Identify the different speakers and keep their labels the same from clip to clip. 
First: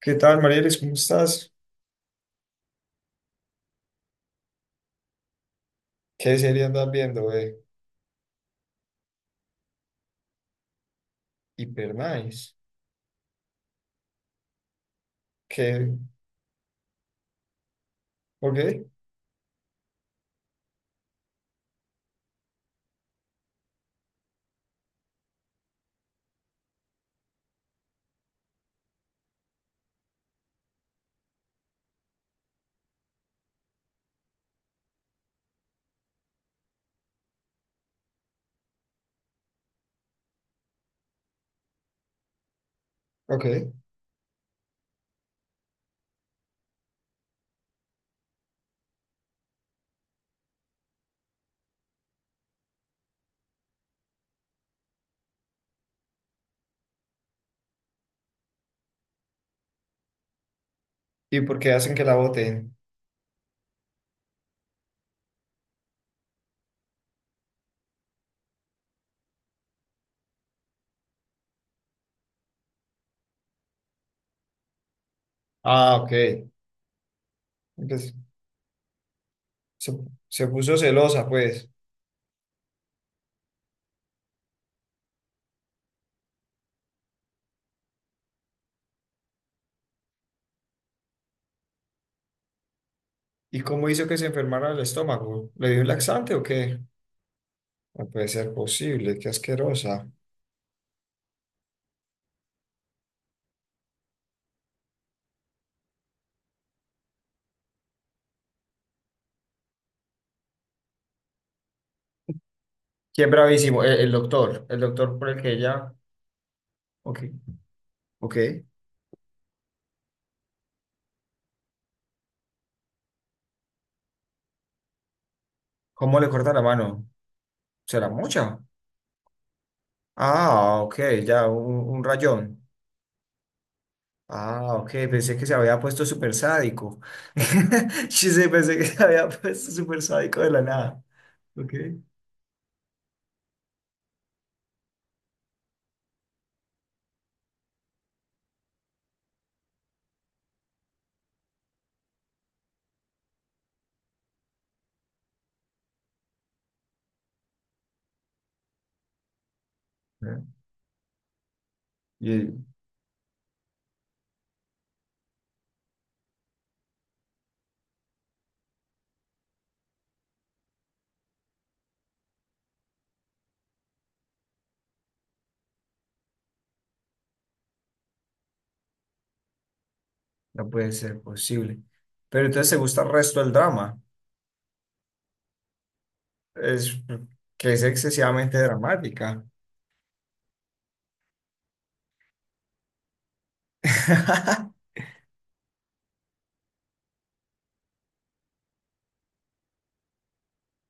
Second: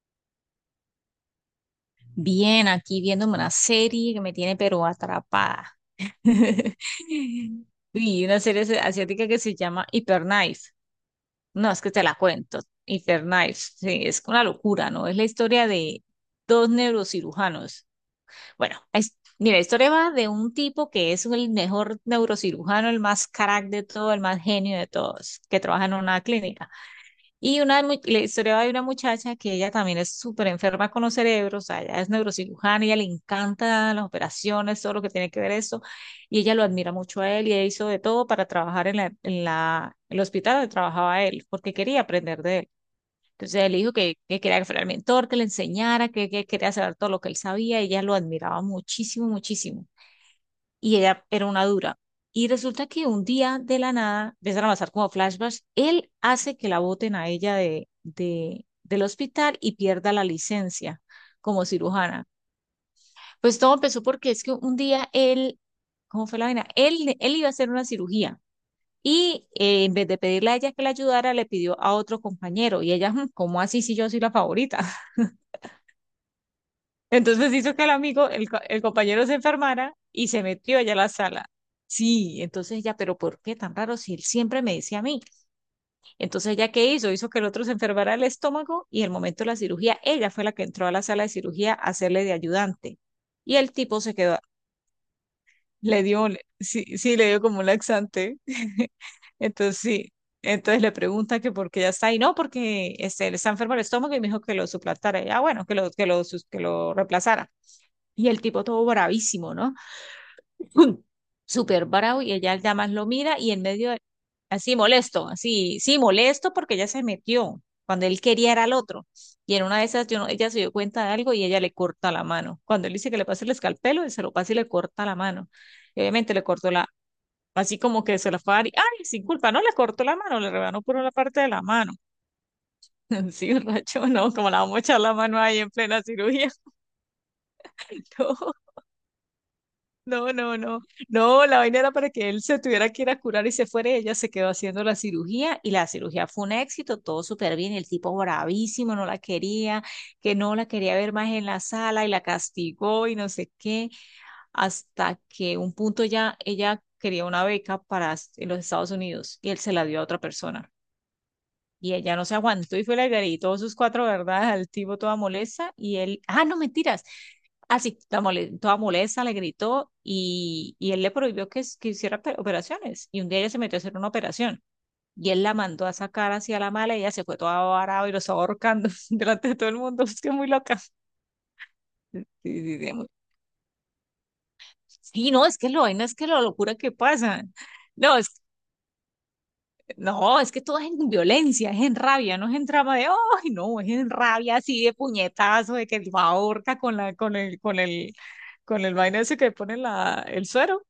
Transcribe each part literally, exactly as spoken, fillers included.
Speaker 1: ¿Qué tal, Marielis? ¿Cómo estás?
Speaker 2: Bien, aquí viéndome una serie que me tiene pero atrapada.
Speaker 1: ¿Qué serie andas viendo, eh?
Speaker 2: Y una serie asi- asiática que se llama Hyperknife. No, es que
Speaker 1: Hiper
Speaker 2: te la
Speaker 1: nice.
Speaker 2: cuento. Hyperknife, sí, es una locura, ¿no? Es la historia
Speaker 1: ¿Qué?
Speaker 2: de dos neurocirujanos. Bueno,
Speaker 1: ¿Ok?
Speaker 2: es, mira, la historia va de un tipo que es el mejor neurocirujano, el más crack de todo, el más genio de todos, que trabaja en una clínica. Y una, mu- la historia de una muchacha que ella también es súper enferma con los cerebros, o sea, ella es neurocirujana, ella le encanta las operaciones, todo lo que tiene que ver eso, y ella lo admira mucho a él y ella hizo de todo para trabajar en la, en la, el hospital donde trabajaba él, porque quería aprender de él. Entonces
Speaker 1: ¿Ok?
Speaker 2: él dijo que, que quería que fuera el mentor, que le enseñara, que, que quería saber todo lo que él sabía, y ella lo admiraba muchísimo, muchísimo, y ella era una dura. Y resulta que un día de la nada, empiezan a pasar como flashbacks, él hace que la boten a ella de, de, del hospital y pierda la licencia
Speaker 1: ¿Y por
Speaker 2: como
Speaker 1: qué hacen que la
Speaker 2: cirujana.
Speaker 1: voten?
Speaker 2: Pues todo empezó porque es que un día él, ¿cómo fue la vaina? Él, él iba a hacer una cirugía. Y eh, en vez de pedirle a ella que la ayudara, le pidió a otro compañero. Y ella, "Mm, ¿cómo así si yo soy la favorita?".
Speaker 1: Ah, ok.
Speaker 2: Entonces hizo que el
Speaker 1: Entonces,
Speaker 2: amigo, el, co- el compañero se
Speaker 1: se,
Speaker 2: enfermara y se
Speaker 1: se puso
Speaker 2: metió allá a la
Speaker 1: celosa,
Speaker 2: sala.
Speaker 1: pues.
Speaker 2: Sí, entonces ella, pero ¿por qué tan raro si él siempre me decía a mí? Entonces ella, ¿qué hizo? Hizo que el otro se enfermara el estómago y en el momento de la cirugía, ella fue la que entró a la sala de cirugía a hacerle de ayudante. Y
Speaker 1: ¿Y
Speaker 2: el
Speaker 1: cómo
Speaker 2: tipo
Speaker 1: hizo
Speaker 2: se
Speaker 1: que se
Speaker 2: quedó,
Speaker 1: enfermara el estómago? ¿Le dio un
Speaker 2: le dio,
Speaker 1: laxante
Speaker 2: un-
Speaker 1: o qué?
Speaker 2: sí, sí, le dio como un
Speaker 1: No puede
Speaker 2: laxante.
Speaker 1: ser posible, qué
Speaker 2: Entonces
Speaker 1: asquerosa.
Speaker 2: sí, entonces le pregunta que por qué ya está ahí, no, porque este, le está enfermo el estómago y me dijo que lo suplantara. Ya, bueno, que lo, que lo, sus- que lo reemplazara. Y el tipo todo bravísimo, ¿no? Súper bravo y ella ya más lo
Speaker 1: ¿Quién
Speaker 2: mira y en
Speaker 1: bravísimo?
Speaker 2: medio,
Speaker 1: El,
Speaker 2: de-
Speaker 1: el doctor.
Speaker 2: así
Speaker 1: El doctor
Speaker 2: molesto,
Speaker 1: por el que
Speaker 2: así,
Speaker 1: ella.
Speaker 2: sí, molesto porque ella se
Speaker 1: Ok.
Speaker 2: metió cuando él
Speaker 1: Ok.
Speaker 2: quería era al otro. Y en una de esas, yo no- ella se dio cuenta de algo y ella le corta la mano. Cuando él dice que le pase el escalpelo, él se lo pasa y le corta la mano. Y
Speaker 1: ¿Cómo le
Speaker 2: obviamente le
Speaker 1: corta la
Speaker 2: cortó la,
Speaker 1: mano?
Speaker 2: así como
Speaker 1: ¿Será
Speaker 2: que se la fue a
Speaker 1: mucha?
Speaker 2: dar y, ay, sin culpa, no, le cortó la mano, le rebanó
Speaker 1: Ah,
Speaker 2: por
Speaker 1: ok,
Speaker 2: una parte de
Speaker 1: ya,
Speaker 2: la
Speaker 1: un,
Speaker 2: mano.
Speaker 1: un rayón.
Speaker 2: Sí, racho, no, como la
Speaker 1: Ah,
Speaker 2: vamos a
Speaker 1: ok,
Speaker 2: echar la
Speaker 1: pensé
Speaker 2: mano
Speaker 1: que se
Speaker 2: ahí en
Speaker 1: había
Speaker 2: plena
Speaker 1: puesto súper
Speaker 2: cirugía.
Speaker 1: sádico. Sí,
Speaker 2: No.
Speaker 1: sí, pensé que se había puesto súper
Speaker 2: No,
Speaker 1: sádico de
Speaker 2: no,
Speaker 1: la
Speaker 2: no.
Speaker 1: nada.
Speaker 2: No, la
Speaker 1: Ok.
Speaker 2: vaina era para que él se tuviera que ir a curar y se fuera. Y ella se quedó haciendo la cirugía y la cirugía fue un éxito, todo súper bien. Y el tipo bravísimo, no la quería, que no la quería ver más en la sala, y la castigó y no sé qué. Hasta que un punto ya ella quería una beca para s- en los Estados Unidos y él se la dio a otra
Speaker 1: Ah,
Speaker 2: persona. Y ella no se
Speaker 1: y
Speaker 2: aguantó y fue y le gritó sus cuatro verdades al tipo toda molesta y él, ah, no, mentiras. Así, toda mole- toda molesta, le gritó y, y él le prohibió que, que hiciera pe- operaciones. Y un día ella se metió a hacer una operación y él la mandó a sacar hacia la mala y ella se fue toda varada y lo estaba ahorcando delante de todo el mundo. Es que es muy
Speaker 1: no
Speaker 2: loca.
Speaker 1: puede ser posible. Pero
Speaker 2: Sí,
Speaker 1: entonces te
Speaker 2: sí, sí,
Speaker 1: gusta
Speaker 2: muy-
Speaker 1: el resto del drama.
Speaker 2: sí, no, es que lo vaina es que la locura que
Speaker 1: Es
Speaker 2: pasa.
Speaker 1: que es
Speaker 2: No, es
Speaker 1: excesivamente dramática.
Speaker 2: No, es que todo es en violencia, es en rabia, no es en trama de, ay, no, es en rabia así de puñetazo, de que va ahorca con la, con el, con el, con el vaina ese que pone la, el suero.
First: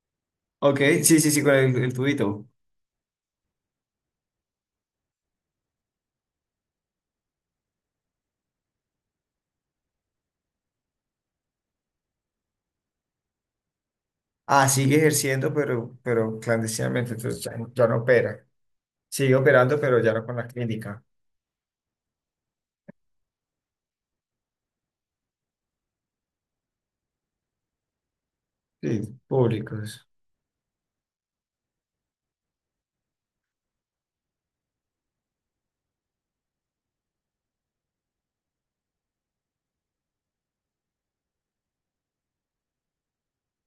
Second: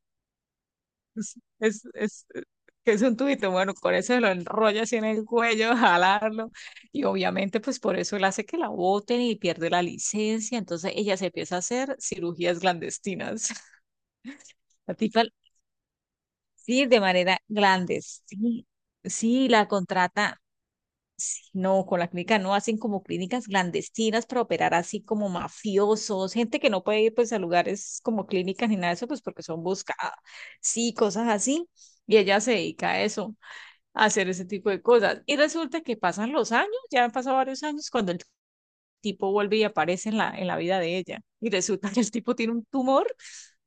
Speaker 1: Ok, sí, sí, sí, con el,
Speaker 2: Es,
Speaker 1: el
Speaker 2: es, eh,
Speaker 1: tubito.
Speaker 2: que es un tubito, bueno, con eso se lo enrolla así en el cuello, jalarlo, y obviamente pues por eso él hace que la boten y pierde la licencia, entonces ella se empieza a hacer cirugías clandestinas.
Speaker 1: Ah,
Speaker 2: La
Speaker 1: sigue
Speaker 2: tipa,
Speaker 1: ejerciendo, pero, pero
Speaker 2: sí, de
Speaker 1: clandestinamente,
Speaker 2: manera
Speaker 1: entonces ya, no ya no opera.
Speaker 2: clandestina,
Speaker 1: Sigue
Speaker 2: sí, la
Speaker 1: operando, pero ya no con
Speaker 2: contrata.
Speaker 1: la clínica.
Speaker 2: No, con la clínica no, hacen como clínicas clandestinas para operar así como mafiosos, gente que no puede ir pues a lugares como clínicas ni nada de eso,
Speaker 1: Sí,
Speaker 2: pues porque son
Speaker 1: públicos.
Speaker 2: buscadas, sí, cosas así. Y ella se dedica a eso, a hacer ese tipo de cosas. Y resulta que pasan los años, ya han pasado varios años, cuando el tipo vuelve y aparece en la, en la vida de ella. Y resulta que el tipo tiene un tumor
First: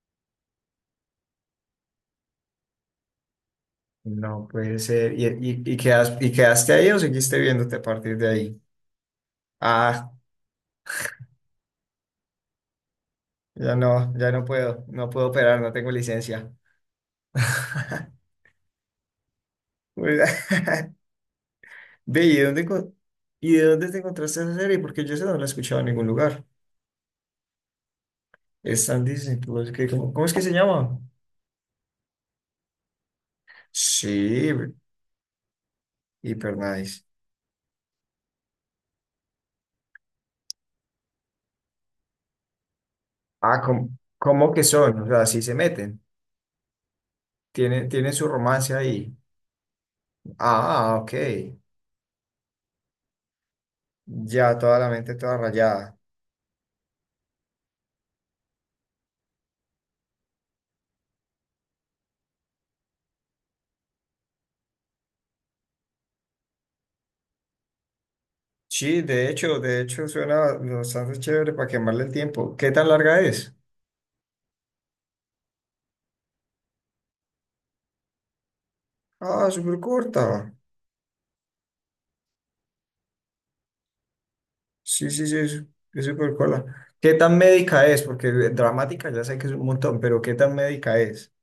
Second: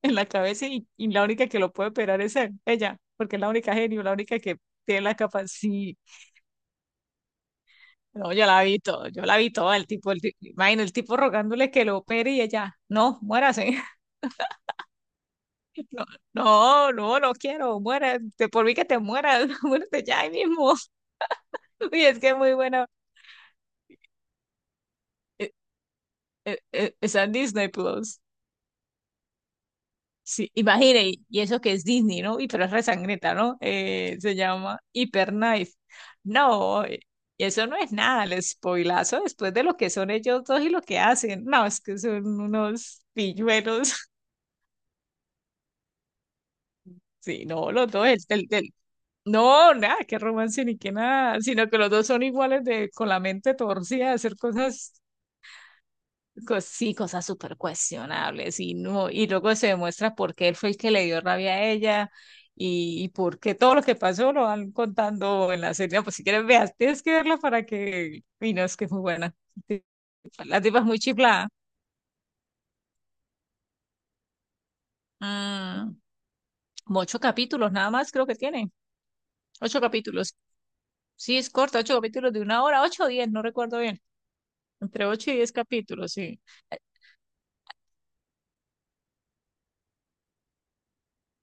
Speaker 2: en la cabeza y, y la única que lo puede operar es él, ella, porque es la única genio, la única
Speaker 1: No
Speaker 2: que
Speaker 1: puede
Speaker 2: tiene
Speaker 1: ser.
Speaker 2: la
Speaker 1: ¿Y, y, y,
Speaker 2: capacidad.
Speaker 1: quedas- y quedaste ahí o seguiste viéndote a partir de
Speaker 2: No, yo
Speaker 1: ahí?
Speaker 2: la vi todo, yo la vi todo, el
Speaker 1: Ah,
Speaker 2: tipo, el, ti- imagino el tipo rogándole que lo opere y ella, no,
Speaker 1: ya
Speaker 2: muérase,
Speaker 1: no, ya no puedo, no puedo operar, no tengo
Speaker 2: no,
Speaker 1: licencia.
Speaker 2: no, no, no quiero, muera, te- por mí que te mueras, muérete
Speaker 1: Pues,
Speaker 2: ya ahí mismo, y es
Speaker 1: Ve,
Speaker 2: que es
Speaker 1: ¿y
Speaker 2: muy
Speaker 1: dónde,
Speaker 2: buena.
Speaker 1: enco- y de dónde te encontraste esa serie? Porque yo esa no la he
Speaker 2: Eh,
Speaker 1: escuchado en ningún lugar.
Speaker 2: eh, eh, está en Disney Plus,
Speaker 1: Es tan Disney Plus que ¿cómo, cómo es que
Speaker 2: sí,
Speaker 1: se llama?
Speaker 2: imagine, y y eso que es Disney, ¿no? Y pero es resangreta, ¿no? Eh, se
Speaker 1: Sí,
Speaker 2: llama Hyperknife,
Speaker 1: hiper
Speaker 2: no, eh,
Speaker 1: nice.
Speaker 2: y eso no es nada, el spoilazo después de lo que son ellos dos y lo que hacen, no, es que son unos
Speaker 1: Ah, ¿cómo,
Speaker 2: pilluelos.
Speaker 1: cómo que son? O sea, sí se meten.
Speaker 2: Sí, no,
Speaker 1: Tienen,
Speaker 2: los dos,
Speaker 1: tienen
Speaker 2: el,
Speaker 1: su
Speaker 2: el, el-
Speaker 1: romance ahí.
Speaker 2: no, nada, qué romance ni qué
Speaker 1: Ah, ok.
Speaker 2: nada, sino que los dos son iguales de, con la mente torcida de hacer
Speaker 1: Ya toda la
Speaker 2: cosas,
Speaker 1: mente toda rayada.
Speaker 2: cos- sí, cosas súper cuestionables y no, y luego se demuestra por qué él fue el que le dio rabia a ella y, y por qué todo lo que pasó lo van contando en la serie. No, pues si quieres veas, tienes que verla para que, y no, es que es muy
Speaker 1: Sí, de
Speaker 2: buena,
Speaker 1: hecho, de hecho suena
Speaker 2: la tipa es muy
Speaker 1: bastante
Speaker 2: chiflada.
Speaker 1: chévere para quemarle el tiempo. ¿Qué tan larga es?
Speaker 2: Mm, como ocho capítulos nada más creo que tiene,
Speaker 1: Ah, súper
Speaker 2: ocho capítulos.
Speaker 1: corta.
Speaker 2: Sí, es corta, ocho capítulos de una hora, ocho o diez, no recuerdo bien. Entre
Speaker 1: Sí, sí,
Speaker 2: ocho y
Speaker 1: sí,
Speaker 2: diez
Speaker 1: es es
Speaker 2: capítulos,
Speaker 1: súper
Speaker 2: sí.
Speaker 1: corta. ¿Qué tan médica es? Porque eh, dramática ya sé que es un montón, pero ¿qué tan médica es?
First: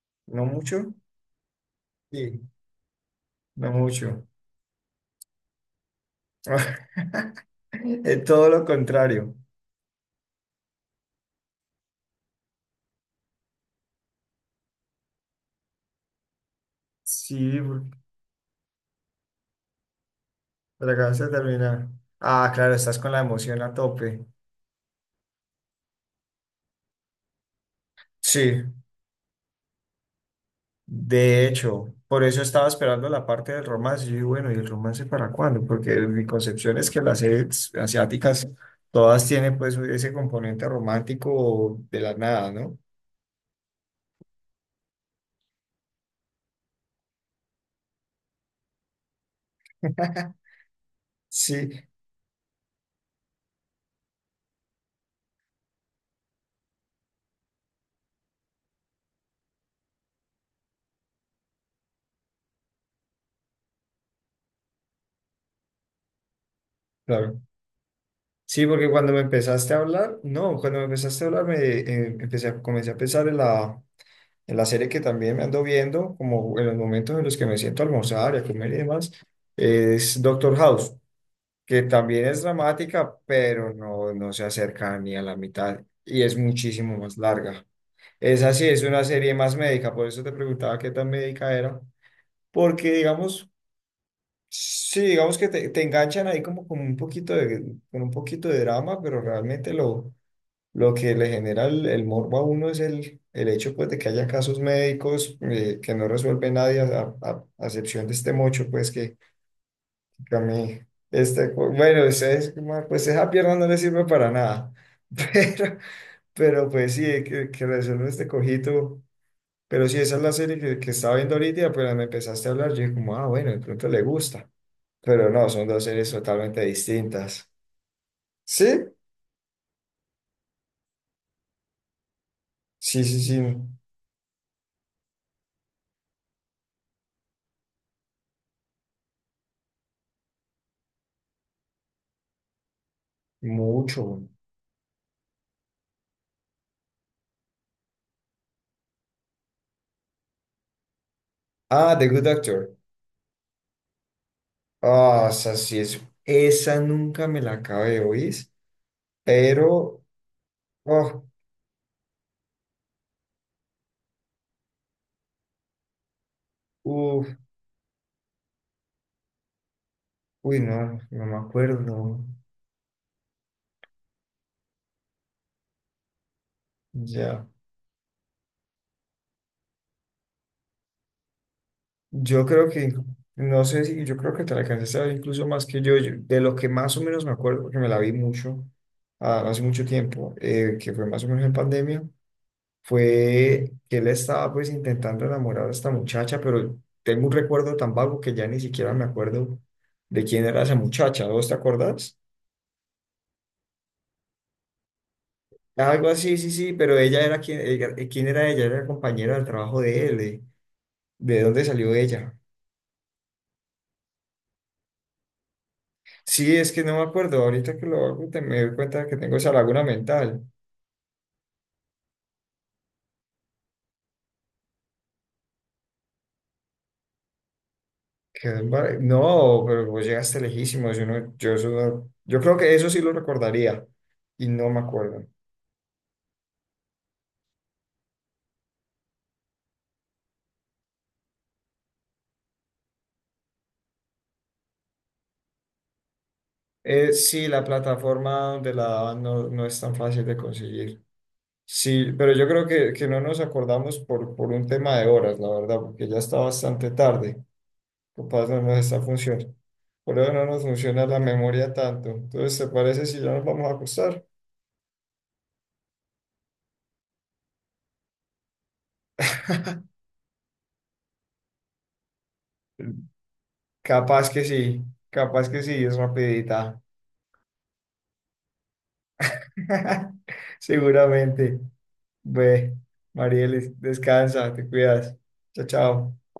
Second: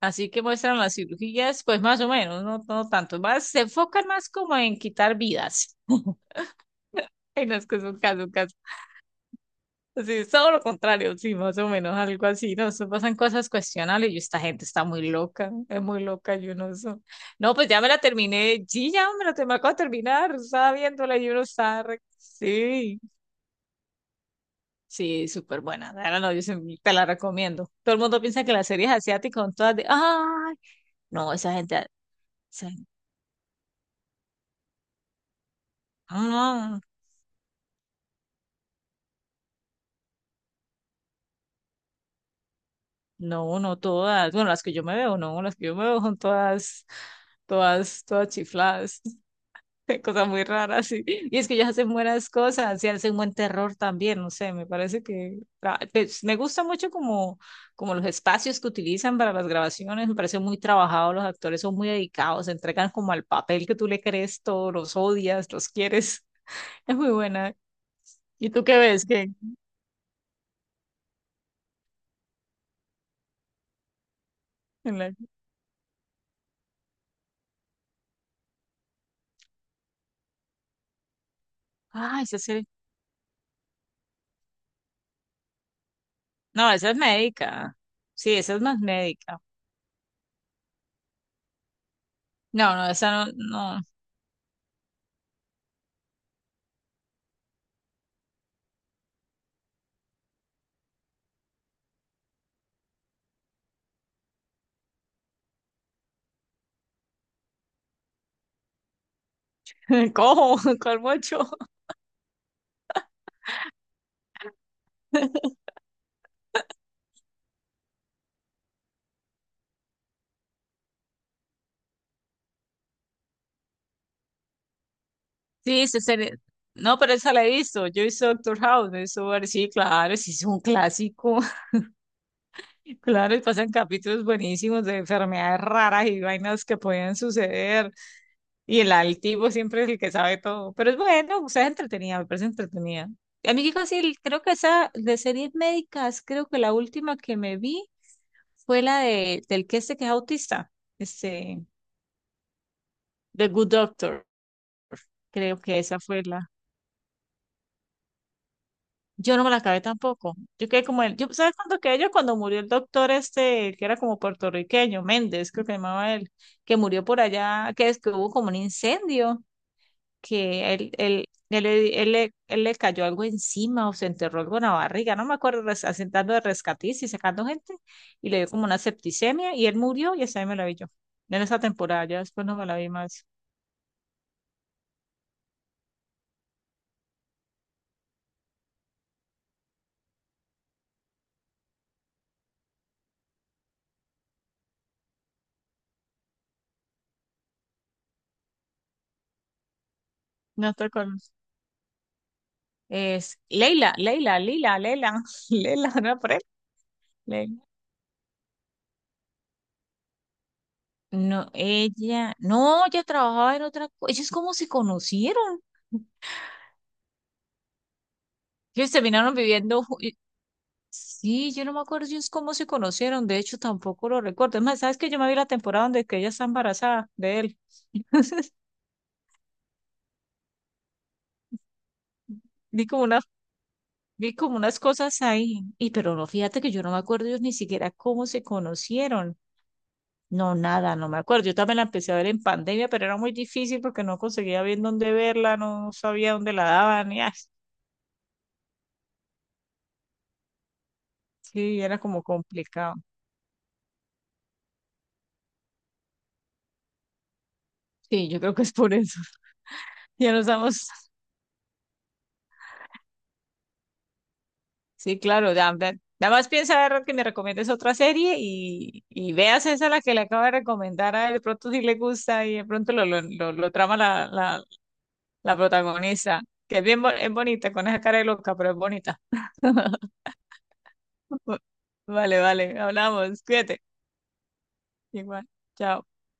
Speaker 2: Así que
Speaker 1: ¿No
Speaker 2: muestran
Speaker 1: mucho?
Speaker 2: las cirugías, pues más o menos,
Speaker 1: Sí,
Speaker 2: no, no tanto. Más, se
Speaker 1: no
Speaker 2: enfocan
Speaker 1: mucho.
Speaker 2: más como en quitar vidas. En las que son
Speaker 1: Es
Speaker 2: casos,
Speaker 1: todo
Speaker 2: casos.
Speaker 1: lo contrario.
Speaker 2: Sí, es todo lo contrario, sí, más o menos, algo así. No, eso pasan cosas cuestionables y esta gente está muy loca, es muy loca, yo no sé. No,
Speaker 1: Sí,
Speaker 2: pues ya
Speaker 1: por-
Speaker 2: me la terminé, sí, ya me la te- me acabo de terminar, estaba
Speaker 1: pero
Speaker 2: viéndola
Speaker 1: acabas de
Speaker 2: y uno está,
Speaker 1: terminar.
Speaker 2: re-
Speaker 1: Ah, claro, estás
Speaker 2: sí.
Speaker 1: con la emoción a tope.
Speaker 2: Sí, súper buena. Ahora no, yo se- te la recomiendo. Todo el mundo piensa que
Speaker 1: Sí,
Speaker 2: las series asiáticas son todas de, ay, no,
Speaker 1: de
Speaker 2: esa gente,
Speaker 1: hecho, por eso estaba
Speaker 2: esa gente-
Speaker 1: esperando la parte del romance. Yo digo, bueno, ¿y el romance para cuándo? Porque mi concepción
Speaker 2: no,
Speaker 1: es que las series asiáticas todas tienen pues ese componente romántico de la nada, ¿no?
Speaker 2: no, no todas. Bueno, las que yo me veo, no, las que yo me veo son todas, todas, todas chifladas. Cosa muy rara, sí. Y es que ellos
Speaker 1: Sí,
Speaker 2: hacen buenas cosas y hacen buen terror también, no sé, me parece que ah, pues, me gusta mucho como, como los espacios que utilizan para las grabaciones, me parece muy trabajado, los actores son muy dedicados, se entregan como al papel que tú le crees todo, los odias, los quieres, es muy
Speaker 1: claro.
Speaker 2: buena. ¿Y tú
Speaker 1: Sí,
Speaker 2: qué
Speaker 1: porque
Speaker 2: ves?
Speaker 1: cuando me
Speaker 2: Que
Speaker 1: empezaste a hablar, no, cuando me empezaste a hablar, me eh, empecé a- comencé a pensar en la, en la serie que también me ando viendo, como en los momentos en los que me siento a almorzar y a comer y demás, es Doctor House, que
Speaker 2: ah,
Speaker 1: también
Speaker 2: esa
Speaker 1: es
Speaker 2: serie-
Speaker 1: dramática, pero no, no se acerca ni a la mitad y es
Speaker 2: no, esa es
Speaker 1: muchísimo más larga.
Speaker 2: médica. Sí,
Speaker 1: Esa
Speaker 2: esa es
Speaker 1: sí
Speaker 2: más
Speaker 1: es una serie
Speaker 2: médica.
Speaker 1: más médica, por eso te preguntaba qué tan médica era,
Speaker 2: No, no,
Speaker 1: porque
Speaker 2: esa
Speaker 1: digamos,
Speaker 2: no,
Speaker 1: sí, digamos que te, te enganchan ahí como con un poquito de, con un poquito de drama, pero realmente lo, lo que le genera el, el morbo a uno es el, el hecho pues de que haya casos médicos eh, que no resuelve nadie a, a, a a excepción de este mocho, pues.
Speaker 2: no. ¿Cómo
Speaker 1: Cami,
Speaker 2: cuál mocho?
Speaker 1: este, bueno, es- es como, pues esa pierna no le sirve para nada, pero, pero pues sí, que, que resuelve este cojito, pero sí, esa es la serie que, que estaba viendo ahorita, y apenas me empezaste a hablar, yo dije como, ah, bueno, de pronto le gusta, pero no, son dos
Speaker 2: Sí, se,
Speaker 1: series
Speaker 2: se-
Speaker 1: totalmente
Speaker 2: no, pero esa la
Speaker 1: distintas.
Speaker 2: he visto. Yo he visto Doctor
Speaker 1: ¿Sí?
Speaker 2: House, me he visto, sí, claro, sí, es un clásico.
Speaker 1: Sí, sí,
Speaker 2: Claro, y
Speaker 1: sí,
Speaker 2: pasan capítulos buenísimos de enfermedades raras y vainas que podían suceder. Y el altivo siempre es el que sabe todo. Pero es bueno, o sea, es entretenida, me parece entretenida. A mí que casi el-
Speaker 1: mucho.
Speaker 2: creo que esa de series médicas, creo que la última que me vi fue la de del que este que es autista, este,
Speaker 1: Ah, The Good Doctor.
Speaker 2: The Good Doctor.
Speaker 1: Ah, esa
Speaker 2: Creo que
Speaker 1: sí
Speaker 2: esa
Speaker 1: es,
Speaker 2: fue.
Speaker 1: esa nunca me la acabé de oír,
Speaker 2: Yo no me la acabé
Speaker 1: pero,
Speaker 2: tampoco. Yo quedé como él.
Speaker 1: oh,
Speaker 2: Yo, ¿sabes cuándo quedé yo? Cuando murió el doctor este, el que era como puertorriqueño, Méndez, creo que se llamaba él, que murió por
Speaker 1: uf,
Speaker 2: allá, que es que hubo como un incendio,
Speaker 1: uy,
Speaker 2: que él,
Speaker 1: no,
Speaker 2: él,
Speaker 1: no me
Speaker 2: él, le- él,
Speaker 1: acuerdo.
Speaker 2: le él le cayó algo encima o se enterró algo en la barriga, no me acuerdo, res- asentando de rescatistas y sacando
Speaker 1: Ya.
Speaker 2: gente, y le dio como una septicemia y él murió y esa ahí me la vi yo. En esa temporada, ya
Speaker 1: Yo
Speaker 2: después no me
Speaker 1: creo
Speaker 2: la vi
Speaker 1: que,
Speaker 2: más.
Speaker 1: no sé si, yo creo que te la alcanzaste a ver incluso más que yo, yo- de lo que más o menos me acuerdo, porque me la vi mucho, ah, hace mucho tiempo, eh, que fue más o menos en pandemia, fue que él estaba pues intentando enamorar a esta muchacha, pero tengo un recuerdo tan vago que ya ni siquiera me acuerdo de quién era esa
Speaker 2: No te
Speaker 1: muchacha,
Speaker 2: acuerdas.
Speaker 1: ¿vos te acordás?
Speaker 2: Es Leila, Leila, Lila, Leila, Leila,
Speaker 1: Algo
Speaker 2: no, por
Speaker 1: así,
Speaker 2: él.
Speaker 1: sí, sí, pero ella era quien, ella- eh, ¿quién era ella? Era compañera del trabajo de él, eh, ¿de
Speaker 2: No,
Speaker 1: dónde salió
Speaker 2: ella,
Speaker 1: ella?
Speaker 2: no, ella trabajaba en otra cosa. Ellos cómo se conocieron.
Speaker 1: Sí, es que no me acuerdo. Ahorita que lo hago, te me doy
Speaker 2: Ellos
Speaker 1: cuenta que
Speaker 2: terminaron
Speaker 1: tengo esa
Speaker 2: viviendo.
Speaker 1: laguna
Speaker 2: ju-
Speaker 1: mental.
Speaker 2: Sí, yo no me acuerdo ellos cómo se conocieron. De hecho, tampoco lo recuerdo. Es más, ¿sabes que yo me vi la temporada donde que ella está embarazada de él?
Speaker 1: Quedé embar- No, pero vos llegaste lejísimos. Yo, no- yo, eso no- yo creo que
Speaker 2: Vi
Speaker 1: eso sí
Speaker 2: como
Speaker 1: lo
Speaker 2: una,
Speaker 1: recordaría
Speaker 2: vi
Speaker 1: y
Speaker 2: como
Speaker 1: no
Speaker 2: unas
Speaker 1: me
Speaker 2: cosas
Speaker 1: acuerdo.
Speaker 2: ahí. Y pero no, fíjate que yo no me acuerdo ellos ni siquiera cómo se conocieron. No, nada, no me acuerdo. Yo también la empecé a ver en pandemia, pero era muy difícil porque no conseguía bien dónde verla, no sabía dónde la daban.
Speaker 1: Eh,
Speaker 2: Y, ay,
Speaker 1: sí, la plataforma donde la daban no, no es tan fácil de conseguir.
Speaker 2: sí, era
Speaker 1: Sí,
Speaker 2: como
Speaker 1: pero yo creo que,
Speaker 2: complicado.
Speaker 1: que no nos acordamos por, por un tema de horas, la verdad, porque ya está bastante tarde.
Speaker 2: Sí, yo
Speaker 1: Capaz
Speaker 2: creo
Speaker 1: no
Speaker 2: que es
Speaker 1: nos
Speaker 2: por
Speaker 1: está
Speaker 2: eso.
Speaker 1: funcionando. Por eso
Speaker 2: Ya
Speaker 1: no
Speaker 2: nos
Speaker 1: nos
Speaker 2: damos.
Speaker 1: funciona la memoria tanto. Entonces, ¿te parece si ya nos vamos a acostar?
Speaker 2: Sí, claro, ya, ya- Nada más piensa Errol, que me recomiendes otra serie y, y veas esa la que le acabo de recomendar a él. De pronto si le gusta y de pronto lo, lo, lo- lo trama la,
Speaker 1: Capaz que sí,
Speaker 2: la,
Speaker 1: capaz
Speaker 2: la
Speaker 1: que sí, es
Speaker 2: protagonista, que
Speaker 1: rapidita.
Speaker 2: es bien bo- es bonita, con esa cara de loca, pero es bonita.
Speaker 1: Seguramente.
Speaker 2: Vale,
Speaker 1: Ve,
Speaker 2: vale, hablamos.
Speaker 1: Marielis,
Speaker 2: Cuídate.
Speaker 1: descansa, te cuidas.
Speaker 2: Igual.
Speaker 1: Chao,
Speaker 2: Chao.
Speaker 1: chao.